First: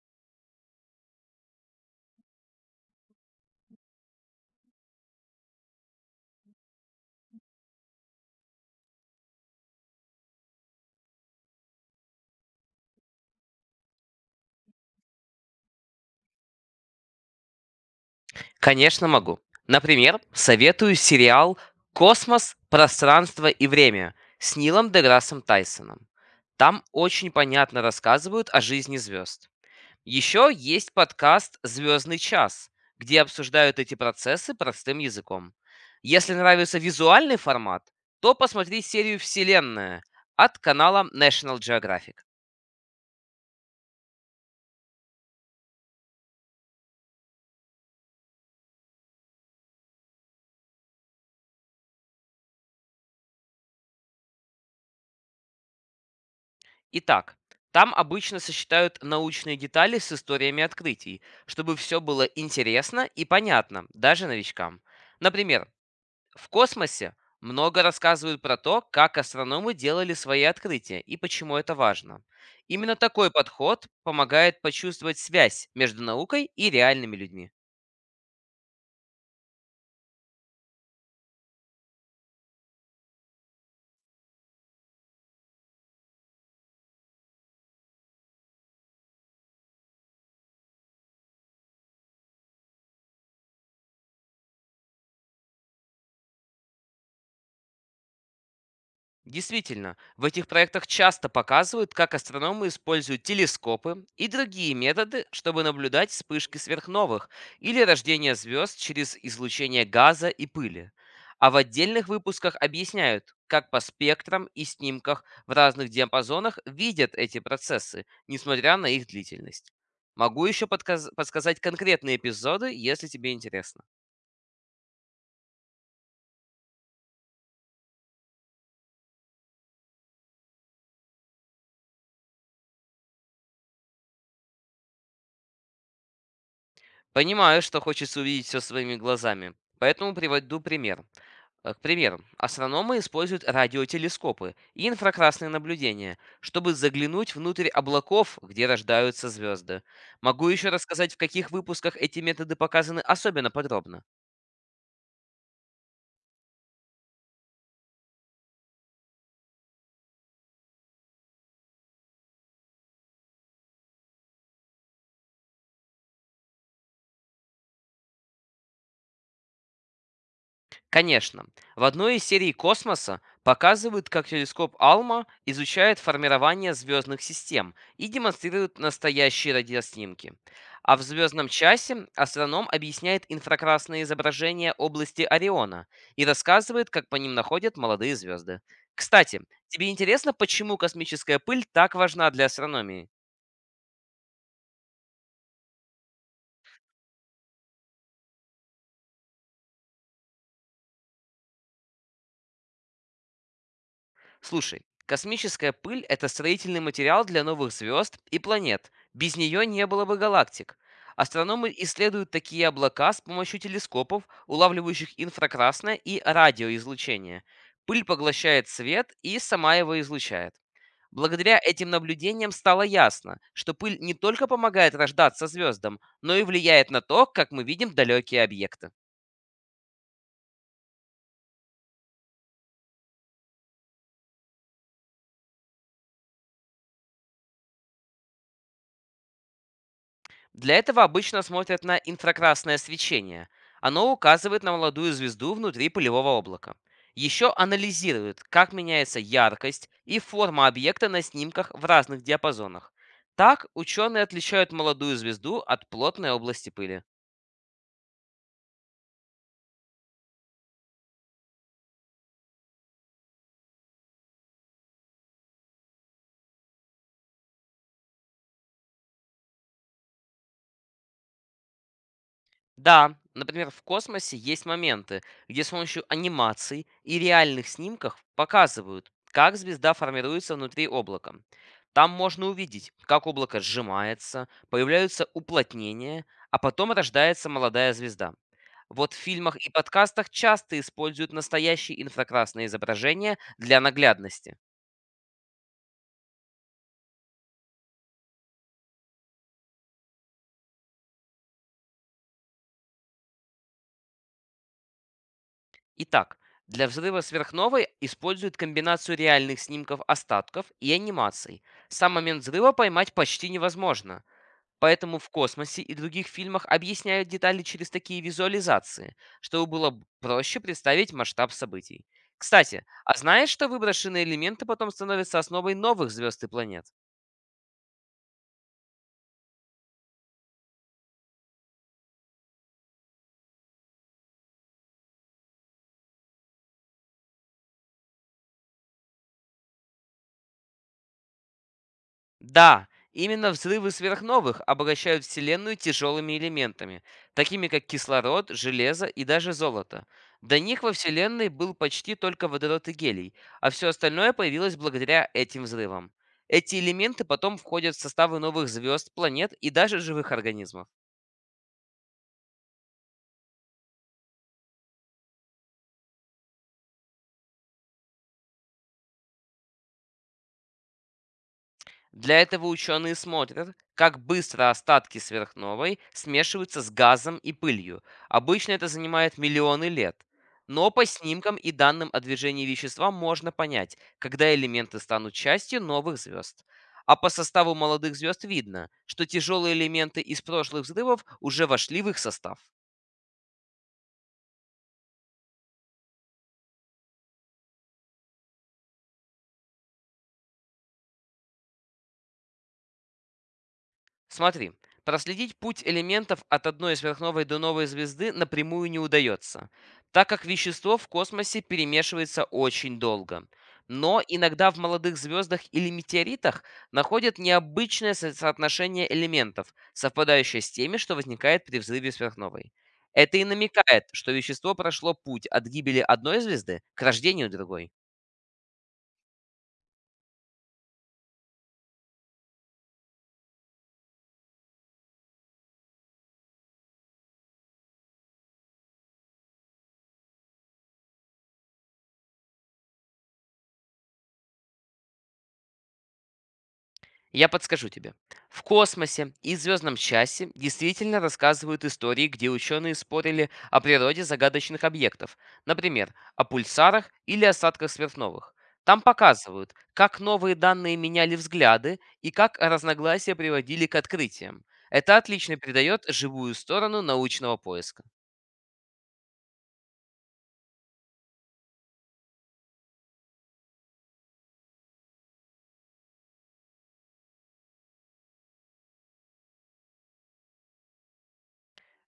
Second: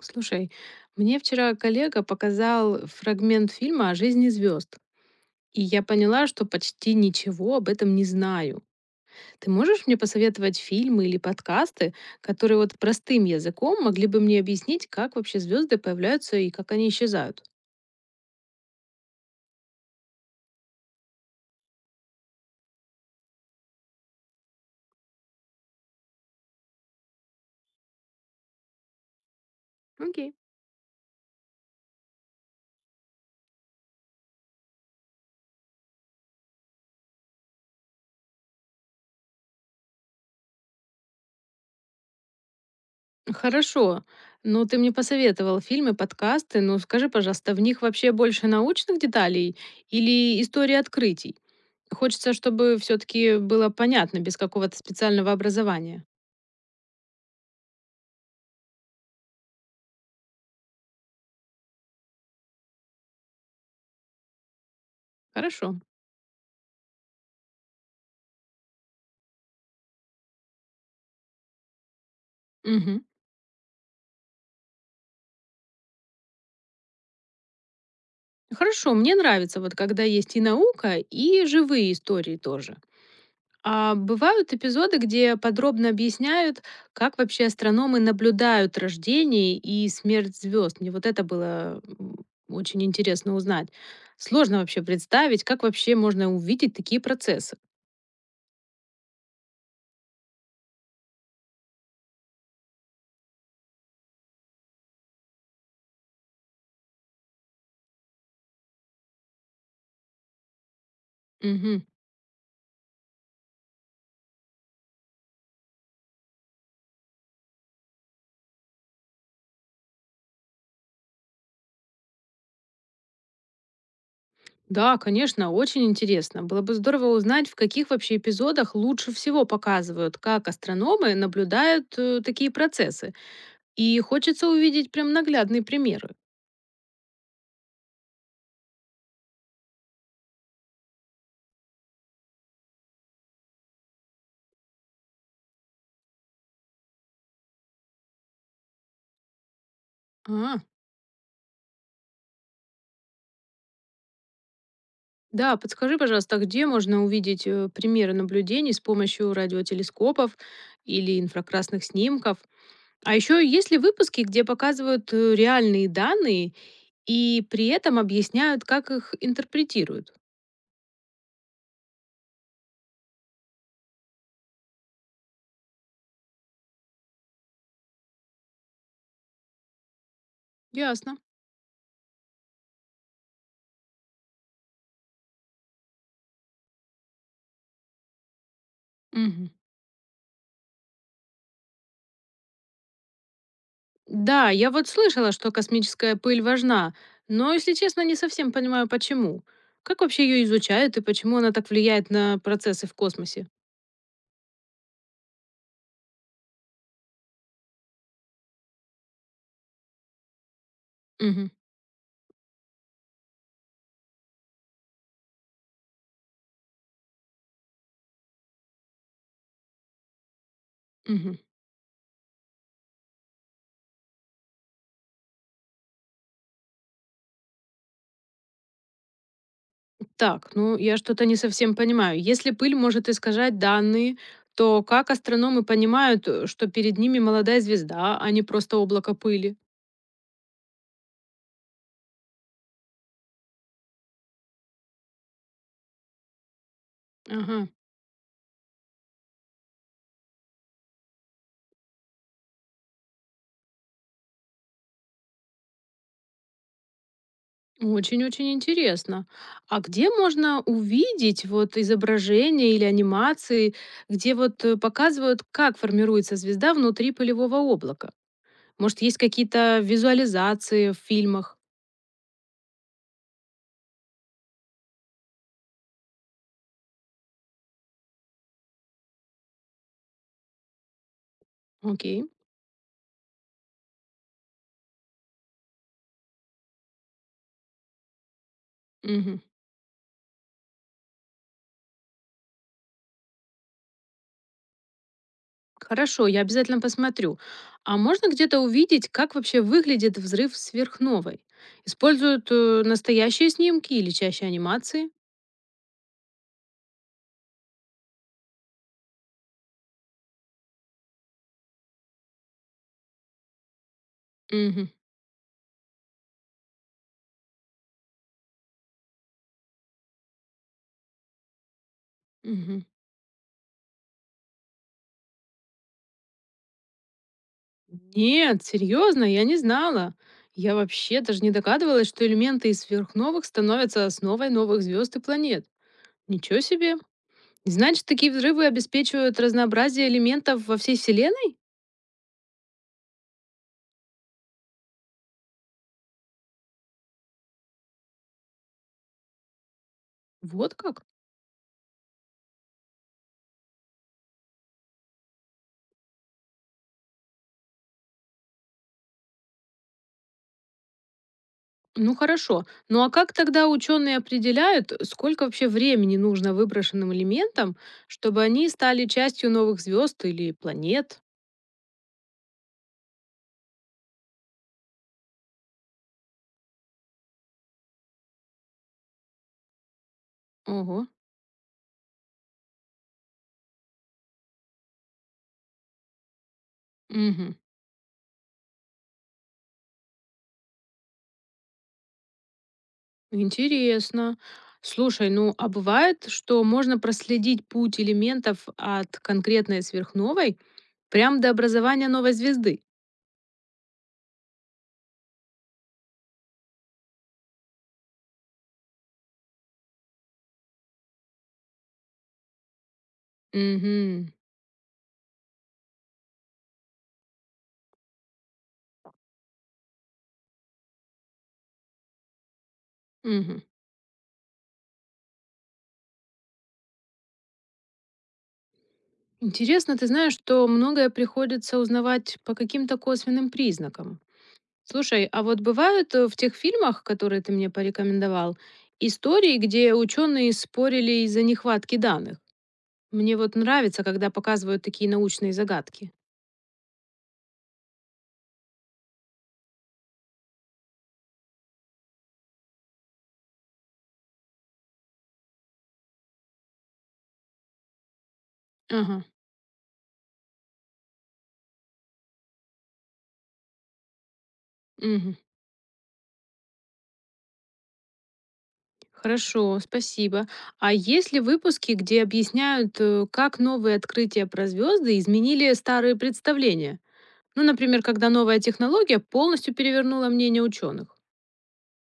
Слушай, мне вчера коллега показал фрагмент фильма о жизни звезд, и я поняла, что почти ничего об этом не знаю. Ты можешь мне посоветовать фильмы или подкасты, которые вот простым языком могли бы мне объяснить, как вообще звезды появляются и как они исчезают? Конечно, могу. Например, советую сериал «Космос, пространство и время» с Нилом Деграссом Тайсоном. Там очень понятно рассказывают о жизни звезд. Окей. Еще есть подкаст «Звездный час», где обсуждают эти процессы простым языком. Если нравится визуальный формат, то посмотри серию «Вселенная» от канала National Geographic. Хорошо. Ну, ты мне посоветовал фильмы, подкасты. Ну, скажи, пожалуйста, в них вообще больше научных деталей или истории открытий? Хочется, чтобы все-таки было понятно, без какого-то специального образования. Итак, там обычно сочетают научные детали с историями открытий, чтобы все было интересно и понятно, даже новичкам. Например, Хорошо. в космосе много рассказывают про то, как астрономы делали свои открытия и почему это важно. Именно Мгм. такой подход помогает почувствовать связь между наукой и реальными людьми. Хорошо, мне нравится, вот когда есть и наука, и живые истории тоже. А бывают эпизоды, где подробно объясняют, как вообще астрономы наблюдают рождение и смерть звезд. Мне вот это было, очень интересно узнать. Сложно вообще представить, как вообще можно увидеть такие процессы. Действительно, в этих проектах часто показывают, как астрономы используют телескопы и другие методы, чтобы наблюдать вспышки сверхновых или рождение звезд через излучение газа и пыли. А в Мгм. отдельных выпусках объясняют, как по спектрам и снимках в разных диапазонах видят эти процессы, несмотря на их длительность. Могу еще подсказать конкретные эпизоды, если тебе интересно. Да, конечно, очень интересно. Было бы здорово узнать, в каких вообще эпизодах лучше всего показывают, как астрономы наблюдают такие процессы. И хочется увидеть прям наглядные примеры. Понимаю, что хочется увидеть все своими глазами, поэтому приведу пример. К примеру, астрономы используют радиотелескопы и инфракрасные наблюдения, чтобы заглянуть внутрь облаков, где рождаются звезды. Могу А, еще рассказать, в каких выпусках эти методы показаны особенно подробно. да, подскажи, пожалуйста, а где можно увидеть примеры наблюдений с помощью радиотелескопов или инфракрасных снимков? А еще есть ли выпуски, где показывают реальные данные и при этом объясняют, как их интерпретируют? Конечно, в одной из серий космоса показывают, как телескоп Алма изучает формирование звездных систем и демонстрирует настоящие радиоснимки. А в Ясно. звездном часе астроном объясняет инфракрасные изображения области Ориона и рассказывает, как по ним находят молодые звезды. Кстати, Мгм. тебе интересно, почему космическая пыль так важна для астрономии? Да, я вот слышала, что космическая пыль важна, но, если честно, не совсем понимаю, почему. Как вообще ее изучают и почему она так влияет на процессы в космосе? Слушай, космическая пыль– это строительный материал для новых звезд и планет. Без нее не было бы галактик. Мгм. Астрономы исследуют такие облака с помощью телескопов, улавливающих инфракрасное и радиоизлучение. Пыль поглощает свет и сама его излучает. Мгм. Благодаря этим наблюдениям стало ясно, что пыль не только помогает рождаться звездам, но и влияет на то, как мы видим далекие объекты. Так, ну я что-то не совсем понимаю. Если пыль может искажать данные, то как астрономы понимают, что перед ними молодая звезда, а не просто облако пыли? Для этого обычно смотрят на инфракрасное свечение. Оно указывает на молодую звезду внутри пылевого облака. Еще Ага. анализируют, как меняется яркость и форма объекта на снимках в разных диапазонах. Так ученые отличают молодую звезду от плотной области пыли. Очень-очень интересно. А где можно увидеть вот изображения или анимации, где вот показывают, как формируется звезда внутри пылевого облака? Может, есть какие-то визуализации в фильмах? Да, например, в космосе есть моменты, где с помощью анимаций и реальных снимков показывают, как звезда формируется внутри облака. Там Окей. можно увидеть, как облако сжимается, появляются уплотнения, а потом рождается молодая звезда. Вот в Мгм. фильмах и подкастах часто используют настоящие инфракрасные изображения для наглядности. Хорошо, я обязательно посмотрю. А можно где-то увидеть, как вообще выглядит взрыв сверхновой? Используют настоящие снимки или чаще анимации? Итак, для взрыва сверхновой используют комбинацию реальных снимков остатков и анимаций. Сам момент взрыва поймать почти невозможно. Мгм, Поэтому в «Космосе» и других фильмах объясняют детали через такие визуализации, чтобы было проще представить масштаб событий. мгм. Кстати, а знаешь, что выброшенные элементы потом становятся основой новых звезд и планет? Нет, серьезно, я не знала. Я вообще даже не догадывалась, что элементы из сверхновых становятся основой новых звезд и планет. Ничего себе. Значит, такие взрывы обеспечивают разнообразие элементов во всей Вселенной? Да, именно взрывы сверхновых обращают Вселенную тяжелыми элементами, такими как кислород, железо и даже золото. До Вот них во как. Вселенной был почти только водород и гелий, а все остальное появилось благодаря этим взрывам. Эти элементы потом входят в составы новых звезд, планет и даже живых организмов. Ну хорошо. Ну а как тогда ученые определяют, сколько вообще времени нужно выброшенным элементам, чтобы они стали частью новых звезд или планет? Для этого ученые смотрят, как быстро остатки сверхновой смешиваются с газом и пылью. Обычно это занимает миллионы лет. Но по Ого. снимкам и данным о движении вещества можно понять, когда элементы станут частью новых звезд. А по Мгм. составу молодых звезд видно, что тяжелые элементы из прошлых взрывов уже вошли в их состав. Интересно. Слушай, ну а бывает, что можно проследить путь элементов от конкретной сверхновой прям до образования новой звезды? Смотри, проследить путь элементов от одной сверхновой до новой звезды напрямую не удается, так как вещество в космосе перемешивается очень долго. Но Угу. иногда в молодых звездах или метеоритах находят необычное соотношение элементов, совпадающее с теми, что возникает при взрыве сверхновой. Это и Угу. намекает, что вещество прошло путь от гибели одной звезды к рождению другой. Интересно, ты знаешь, что многое приходится узнавать по каким-то косвенным признакам. Слушай, а вот бывают в тех фильмах, которые ты мне порекомендовал, истории, где ученые спорили из-за нехватки данных. Мне вот нравится, когда показывают такие научные загадки. Я подскажу тебе. В космосе и звездном часе действительно рассказывают истории, где ученые спорили о природе загадочных объектов, например, о пульсарах или осадках сверхновых. Там Ага. показывают, как новые данные меняли взгляды и как разногласия приводили к открытиям. Это Мгм. отлично придает живую сторону научного поиска. Хорошо, спасибо. А есть ли выпуски, где объясняют, как новые открытия про звезды изменили старые представления? Ну, например, когда новая технология полностью перевернула мнение ученых.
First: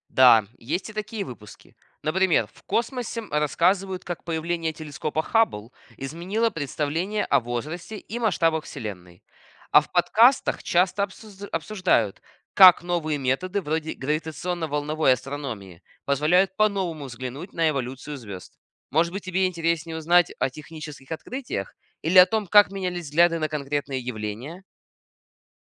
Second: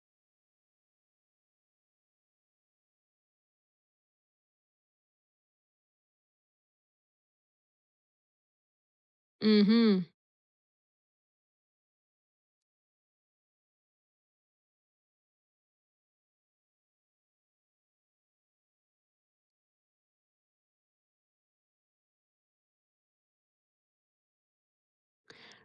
Да, есть и такие выпуски. Например, в космосе рассказывают, как появление телескопа Хаббл изменило представление о возрасте и масштабах Вселенной. А в Угу. подкастах часто обсуждают, как новые методы вроде гравитационно-волновой астрономии позволяют по-новому взглянуть на эволюцию звезд. Может быть, тебе интереснее узнать о технических открытиях или о том, как менялись взгляды на конкретные явления?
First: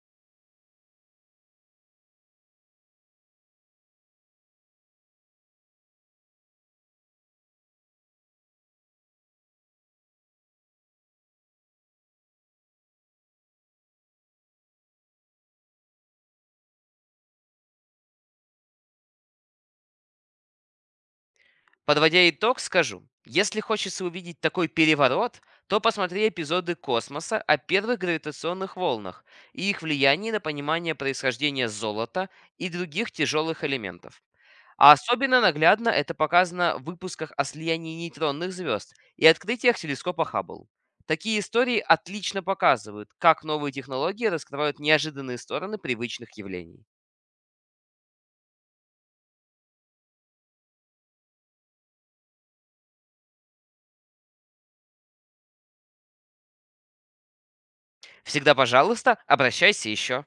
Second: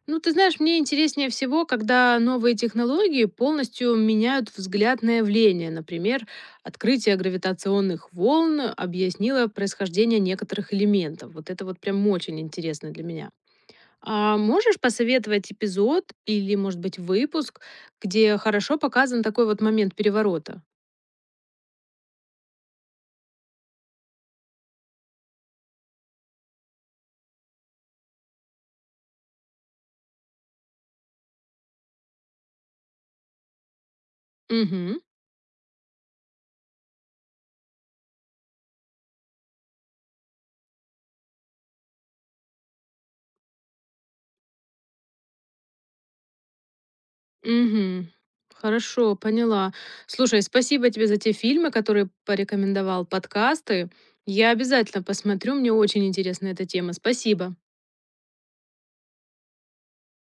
Ну, ты знаешь, мне интереснее всего, когда новые технологии полностью меняют взгляд на явление. Например, открытие гравитационных волн объяснило происхождение некоторых элементов. Вот это вот прям очень интересно для меня. А можешь посоветовать эпизод или, может быть, выпуск, где хорошо показан такой вот момент переворота? Подводя итог, скажу, если хочется увидеть такой переворот, то посмотри эпизоды космоса о первых гравитационных волнах и их влиянии на понимание происхождения золота и других тяжелых элементов. А Угу. особенно наглядно это показано в выпусках о слиянии нейтронных звезд и открытиях телескопа Хаббл. Такие истории отлично показывают, как новые технологии раскрывают неожиданные стороны привычных явлений. Мгм. Хорошо, поняла. Слушай, спасибо тебе за те фильмы, которые порекомендовал, подкасты. Я обязательно посмотрю, мне очень интересна эта тема. Спасибо. Всегда, пожалуйста, обращайся еще.